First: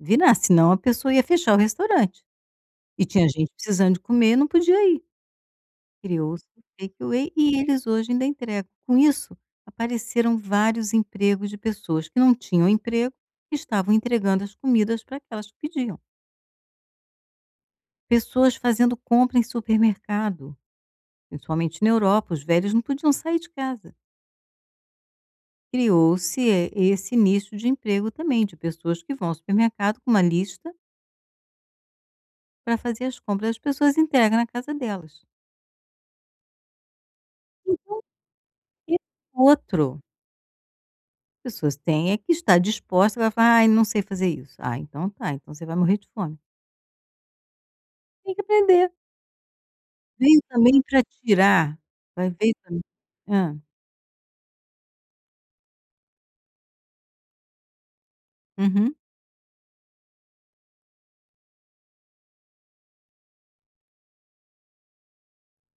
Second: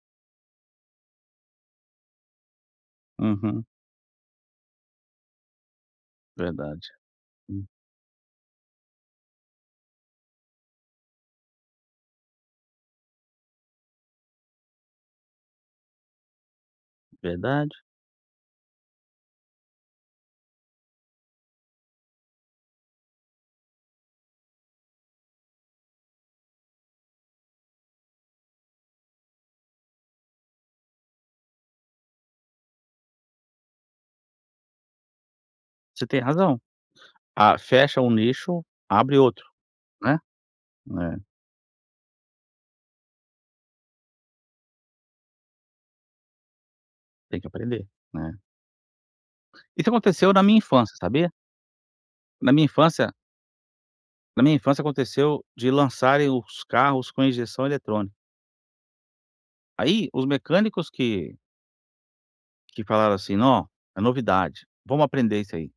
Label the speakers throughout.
Speaker 1: Virar, se não, a pessoa ia fechar o restaurante. E tinha gente
Speaker 2: Uhum
Speaker 1: precisando de comer e não podia ir. Criou-se os
Speaker 2: Verdade
Speaker 1: Take Away e
Speaker 2: hum.
Speaker 1: eles hoje ainda entregam, com isso, apareceram vários empregos de pessoas, que não tinham emprego e estavam entregando as comidas para aquelas que pediam.
Speaker 2: Verdade.
Speaker 1: Pessoas fazendo compra em supermercado, principalmente na Europa, os velhos não podiam sair de casa. Criou-se, esse nicho de emprego também, de pessoas que vão ao supermercado com uma lista para fazer as compras, as pessoas entregam na casa delas.
Speaker 2: Você tem razão. Ah,
Speaker 1: Então,
Speaker 2: fecha um nicho,
Speaker 1: esse
Speaker 2: abre outro,
Speaker 1: outro
Speaker 2: né é.
Speaker 1: As pessoas têm é que está dispostas, vai falar: "Ai não sei fazer isso", ah então tá, então você vai morrer de fome.
Speaker 2: Tem que aprender,
Speaker 1: Tem
Speaker 2: né?
Speaker 1: que aprender.
Speaker 2: Isso aconteceu
Speaker 1: Veio
Speaker 2: na minha
Speaker 1: também
Speaker 2: infância,
Speaker 1: para
Speaker 2: sabia?
Speaker 1: tirar, vai ver
Speaker 2: Na minha infância
Speaker 1: hã.
Speaker 2: na minha infância aconteceu, de lançarem os carros com injeção eletrônica.
Speaker 1: Uhum.
Speaker 2: Aí os mecânicos que que falaram, assim, não, é novidade, vamos aprender isso aí.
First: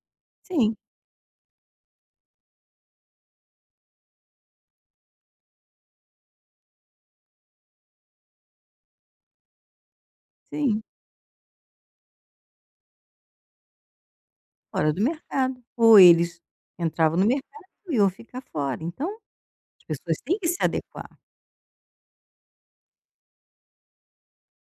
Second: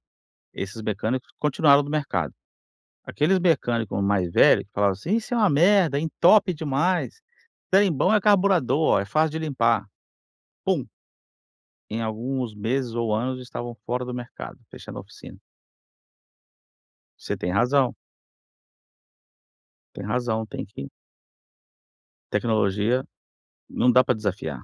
Speaker 1: Sim.
Speaker 2: Esses mecânicos continuaram no mercado. Aqueles mecânico mais velho que falaram, assim: "Isso é uma merda, entope demais, trem bom é carburador, olha, é fácil de limpar".
Speaker 1: Sim.
Speaker 2: Pum! Em alguns meses ou anos estavam fora do mercado,
Speaker 1: Fora
Speaker 2: fechando
Speaker 1: do
Speaker 2: a oficina.
Speaker 1: mercado, ou eles entravam no
Speaker 2: Você tem
Speaker 1: mercado
Speaker 2: razão.
Speaker 1: e iam ficar fora, então, as
Speaker 2: Tem
Speaker 1: pessoas têm
Speaker 2: razão,
Speaker 1: que se
Speaker 2: tem que
Speaker 1: adequar.
Speaker 2: Tecnologia não dá para desafiar.